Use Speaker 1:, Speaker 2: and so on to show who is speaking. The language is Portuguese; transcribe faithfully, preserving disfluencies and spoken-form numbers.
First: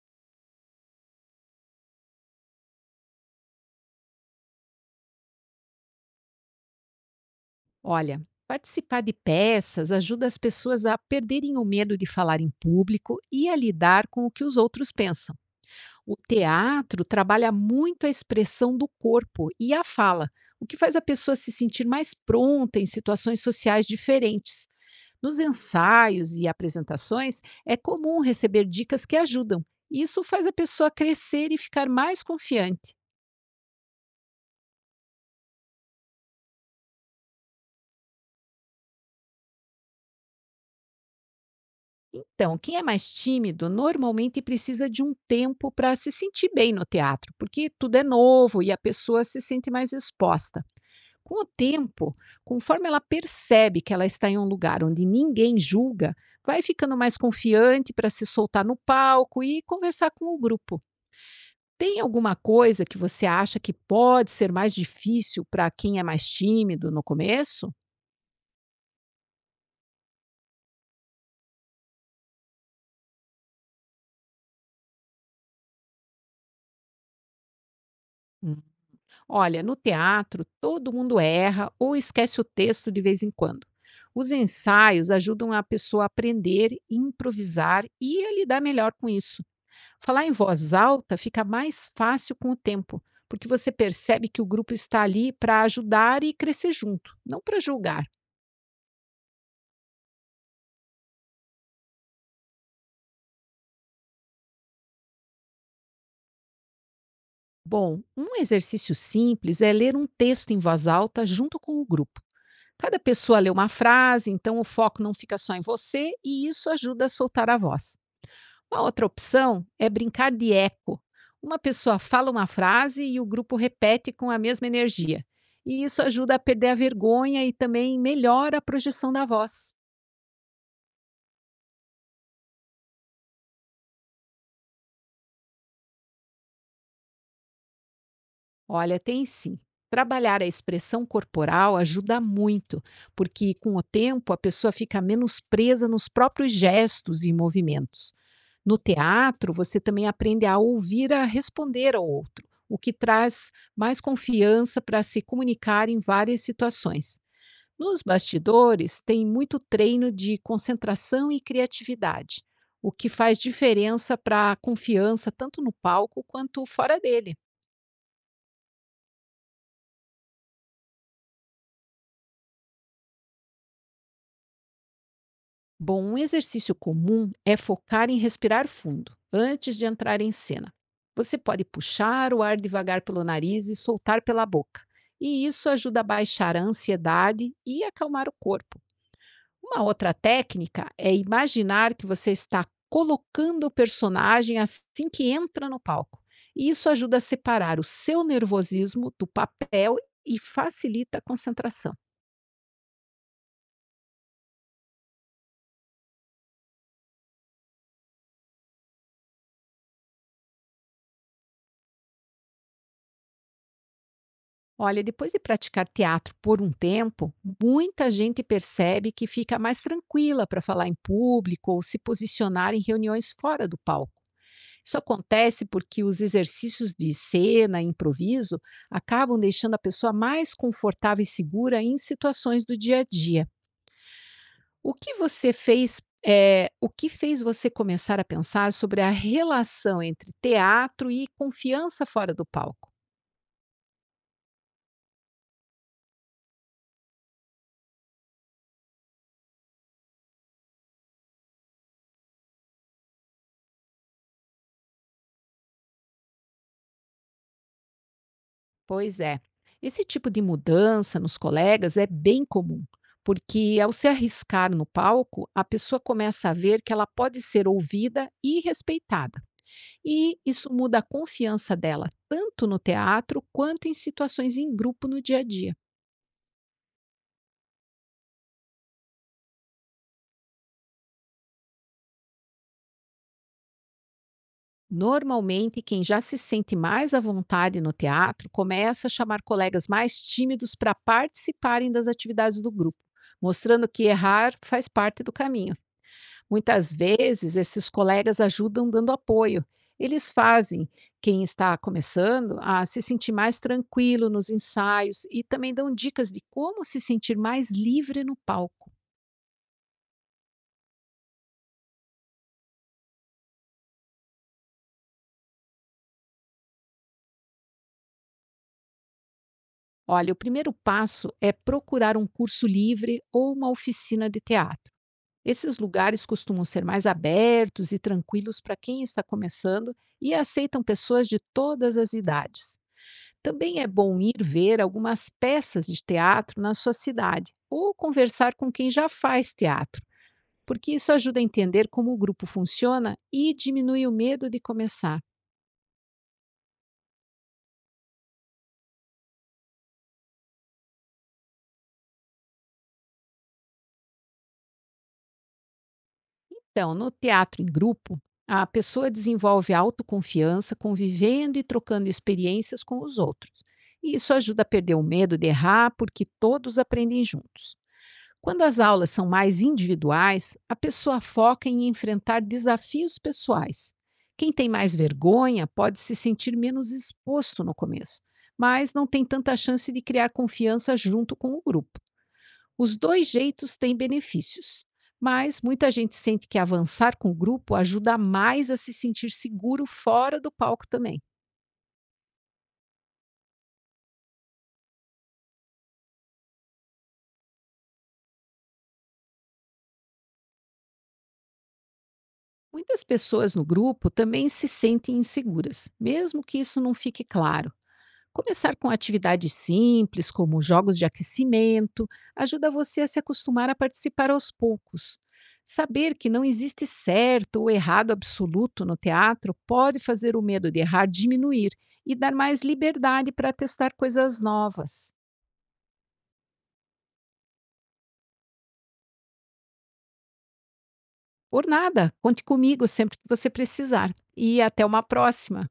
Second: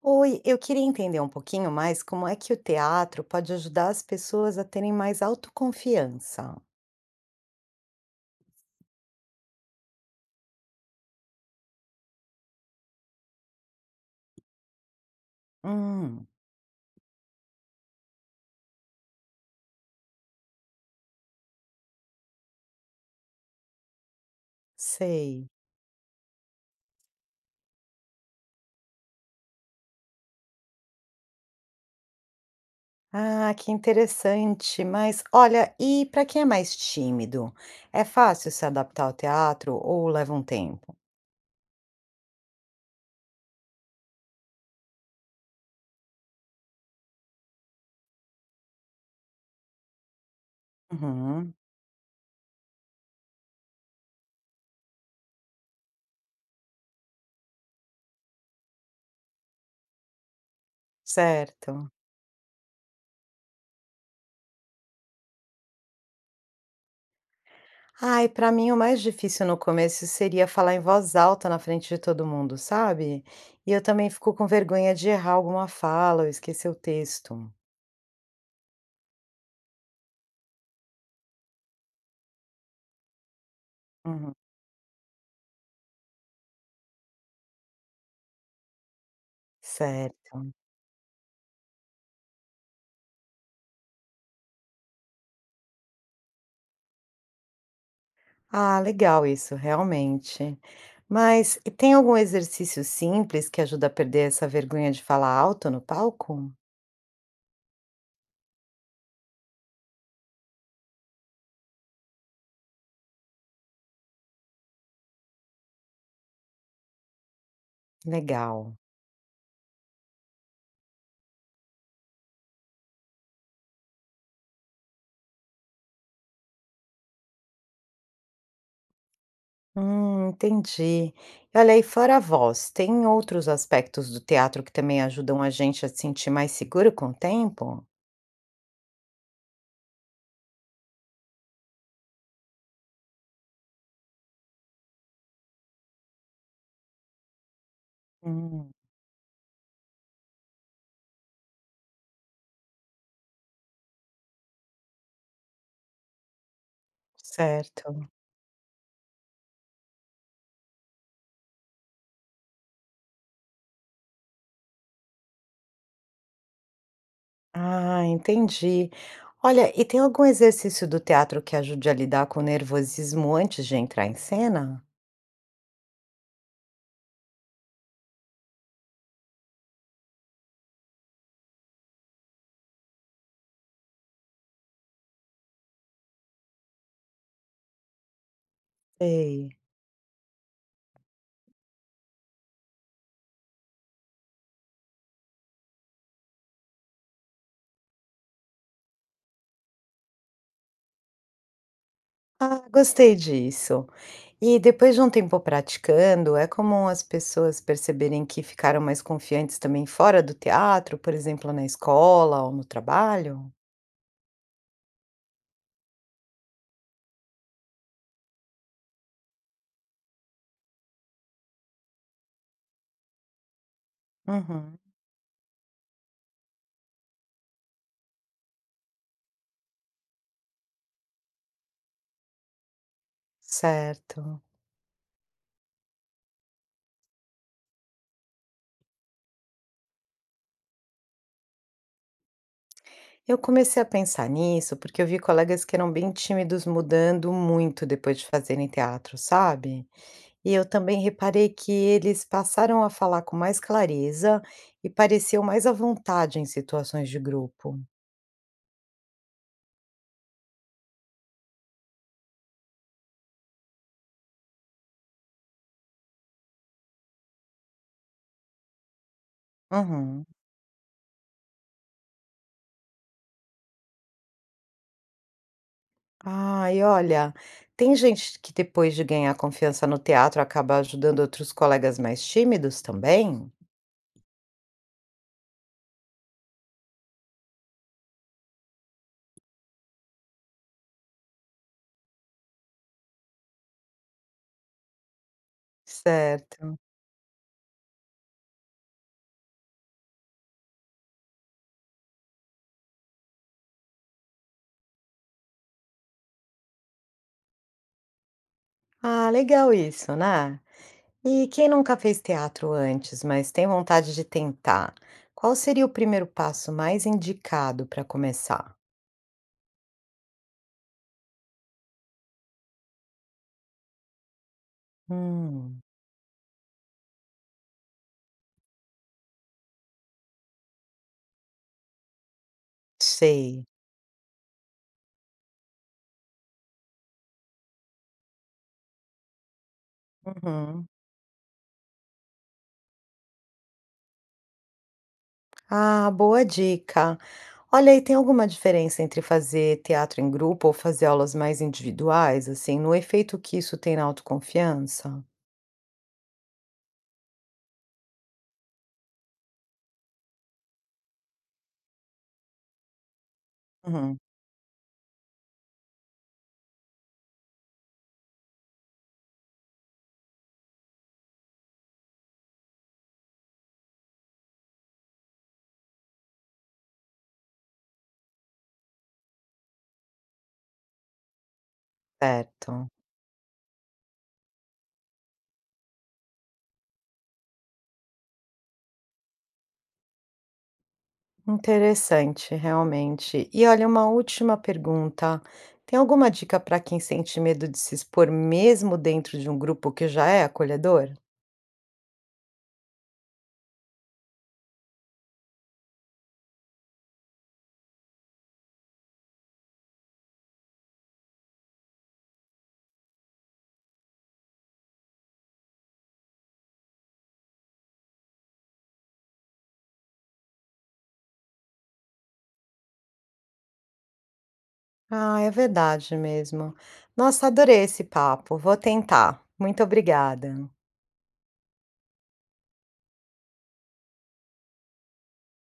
Speaker 1: Oi, eu queria entender um pouquinho mais como é que o teatro pode ajudar as pessoas a terem mais autoconfiança.
Speaker 2: Olha, participar de peças ajuda as pessoas a perderem o medo de falar em público e a lidar com o que os outros pensam. O
Speaker 1: Hum,
Speaker 2: teatro trabalha muito a expressão do corpo e a fala, o que faz a pessoa se sentir mais pronta em situações sociais diferentes. Nos
Speaker 1: sei.
Speaker 2: ensaios e apresentações, é comum receber dicas que ajudam. Isso faz a pessoa crescer e ficar mais confiante.
Speaker 1: Ah, que interessante. Mas olha, e para quem é mais tímido, é fácil se adaptar ao teatro ou leva um tempo?
Speaker 2: Então, quem é mais tímido normalmente precisa de um tempo para se sentir bem no teatro, porque tudo é novo e a pessoa se sente mais exposta. Com o
Speaker 1: Uhum,
Speaker 2: tempo, conforme ela percebe que ela está em um lugar onde ninguém julga, vai ficando mais confiante para se soltar no palco e conversar com o grupo.
Speaker 1: certo.
Speaker 2: Tem alguma coisa que você acha que pode ser mais difícil para quem é mais tímido no começo?
Speaker 1: Ai, para mim o mais difícil no começo seria falar em voz alta na frente de todo mundo, sabe? E eu também fico com vergonha de errar alguma fala ou esquecer o texto.
Speaker 2: Olha, no teatro, todo mundo erra ou esquece o texto de vez em quando. Os
Speaker 1: Uhum,
Speaker 2: ensaios ajudam a pessoa a aprender, improvisar e a lidar melhor com isso. Falar em
Speaker 1: certo.
Speaker 2: voz alta fica mais fácil com o tempo, porque você percebe que o grupo está ali para ajudar e crescer junto, não para julgar.
Speaker 1: Ah, legal isso, realmente. Mas e tem algum exercício simples que ajuda a perder essa vergonha de falar alto no palco?
Speaker 2: Bom, um exercício simples é ler um texto em voz alta junto com o grupo. Cada pessoa lê uma frase, então o foco não fica só em você e isso ajuda a soltar a voz.
Speaker 1: Legal.
Speaker 2: Uma outra opção é brincar de eco. Uma pessoa fala uma frase e o grupo repete com a mesma energia. E isso ajuda a perder a vergonha e também melhora a projeção da voz.
Speaker 1: Hum, entendi. E olha aí, fora a voz, tem outros aspectos do teatro que também ajudam a gente a se sentir mais seguro com o tempo?
Speaker 2: Olha, tem sim. Trabalhar a expressão corporal ajuda muito, porque com o tempo a pessoa fica menos presa nos próprios gestos e movimentos.
Speaker 1: Hum,
Speaker 2: No teatro, você também aprende a ouvir, a responder ao outro, o que traz mais confiança para se comunicar em várias situações. Nos
Speaker 1: certo.
Speaker 2: bastidores, tem muito treino de concentração e criatividade, o que faz diferença para a confiança tanto no palco quanto fora dele.
Speaker 1: Ah, entendi. Olha, e tem algum exercício do teatro que ajude a lidar com o nervosismo antes de entrar em cena?
Speaker 2: Bom, um exercício comum é focar em respirar fundo antes de entrar em cena. Você pode puxar o ar devagar pelo nariz e soltar pela boca, e isso ajuda a baixar a ansiedade e acalmar o corpo.
Speaker 1: Sei.
Speaker 2: Uma outra técnica é imaginar que você está colocando o personagem assim que entra no palco. E isso ajuda a separar o seu nervosismo do papel e facilita a concentração.
Speaker 1: Ah, gostei disso. E depois de um tempo praticando, é comum as pessoas perceberem que ficaram mais confiantes também fora do teatro, por exemplo, na escola ou no trabalho?
Speaker 2: Olha, depois de praticar teatro por um tempo, muita gente percebe que fica mais tranquila para falar em público ou se posicionar em reuniões fora do palco.
Speaker 1: Uhum,
Speaker 2: Isso acontece porque os exercícios de cena e improviso acabam deixando a pessoa mais confortável e segura em situações do dia a dia.
Speaker 1: certo.
Speaker 2: O que você fez? Eh, o que fez você começar a pensar sobre a relação entre teatro e confiança fora do palco?
Speaker 1: Eu comecei a pensar nisso porque eu vi colegas que eram bem tímidos mudando muito depois de fazerem teatro, sabe? E eu também reparei que eles passaram a falar com mais clareza e pareciam mais à vontade em situações de grupo.
Speaker 2: Pois é, esse tipo de mudança nos colegas é bem comum, porque ao se arriscar no palco, a pessoa começa a ver que ela pode ser ouvida e respeitada.
Speaker 1: Uhum.
Speaker 2: E isso muda a confiança dela tanto no teatro quanto em situações em grupo no dia a dia.
Speaker 1: Ai, olha, tem gente que depois de ganhar confiança no teatro acaba ajudando outros colegas mais tímidos também?
Speaker 2: Normalmente, quem já se sente mais à vontade no teatro começa a chamar colegas mais tímidos para participarem das atividades do grupo, mostrando que errar faz parte do caminho.
Speaker 1: Certo.
Speaker 2: Muitas vezes, esses colegas ajudam dando apoio. Eles fazem quem está começando a se sentir mais tranquilo nos ensaios e também dão dicas de como se sentir mais livre no palco.
Speaker 1: Ah, legal isso, né? E quem nunca fez teatro antes, mas tem vontade de tentar, qual seria o primeiro passo mais indicado para começar?
Speaker 2: Olha, o primeiro passo é procurar um curso livre ou uma oficina de teatro. Esses
Speaker 1: Hum,
Speaker 2: lugares costumam ser mais abertos e tranquilos para quem está começando e aceitam pessoas de todas as idades.
Speaker 1: sei.
Speaker 2: Também é bom ir ver algumas peças de teatro na sua cidade ou conversar com quem já faz teatro,
Speaker 1: Uhum.
Speaker 2: porque isso ajuda a entender como o grupo funciona e diminui o medo de começar.
Speaker 1: Ah, boa dica. Olha, e tem alguma diferença entre fazer teatro em grupo ou fazer aulas mais individuais, assim, no efeito que isso tem na autoconfiança?
Speaker 2: Então, no teatro em grupo, a pessoa desenvolve autoconfiança convivendo e trocando experiências com os outros. E
Speaker 1: Uhum,
Speaker 2: isso ajuda a perder o medo de errar, porque todos aprendem juntos. Quando as aulas são mais individuais, a pessoa foca em enfrentar desafios pessoais. Quem tem mais vergonha pode se sentir menos exposto no começo, mas não tem tanta chance de criar confiança junto com o grupo.
Speaker 1: certo.
Speaker 2: Os dois jeitos têm benefícios, mas muita gente sente que avançar com o grupo ajuda mais a se sentir seguro fora do palco também.
Speaker 1: Interessante, realmente. E olha, uma última pergunta. Tem alguma dica para quem sente medo de se expor mesmo dentro de um grupo que já é acolhedor?
Speaker 2: Muitas pessoas no grupo também se sentem inseguras, mesmo que isso não fique claro. Começar com atividades simples, como jogos de aquecimento, ajuda você a se acostumar a participar aos poucos. Saber que não existe certo ou errado absoluto no teatro pode fazer o medo de errar diminuir e dar mais liberdade para testar coisas novas.
Speaker 1: Ah, é verdade mesmo. Nossa, adorei esse papo. Vou tentar. Muito obrigada.
Speaker 2: Por nada, conte comigo sempre que você precisar. E até uma próxima!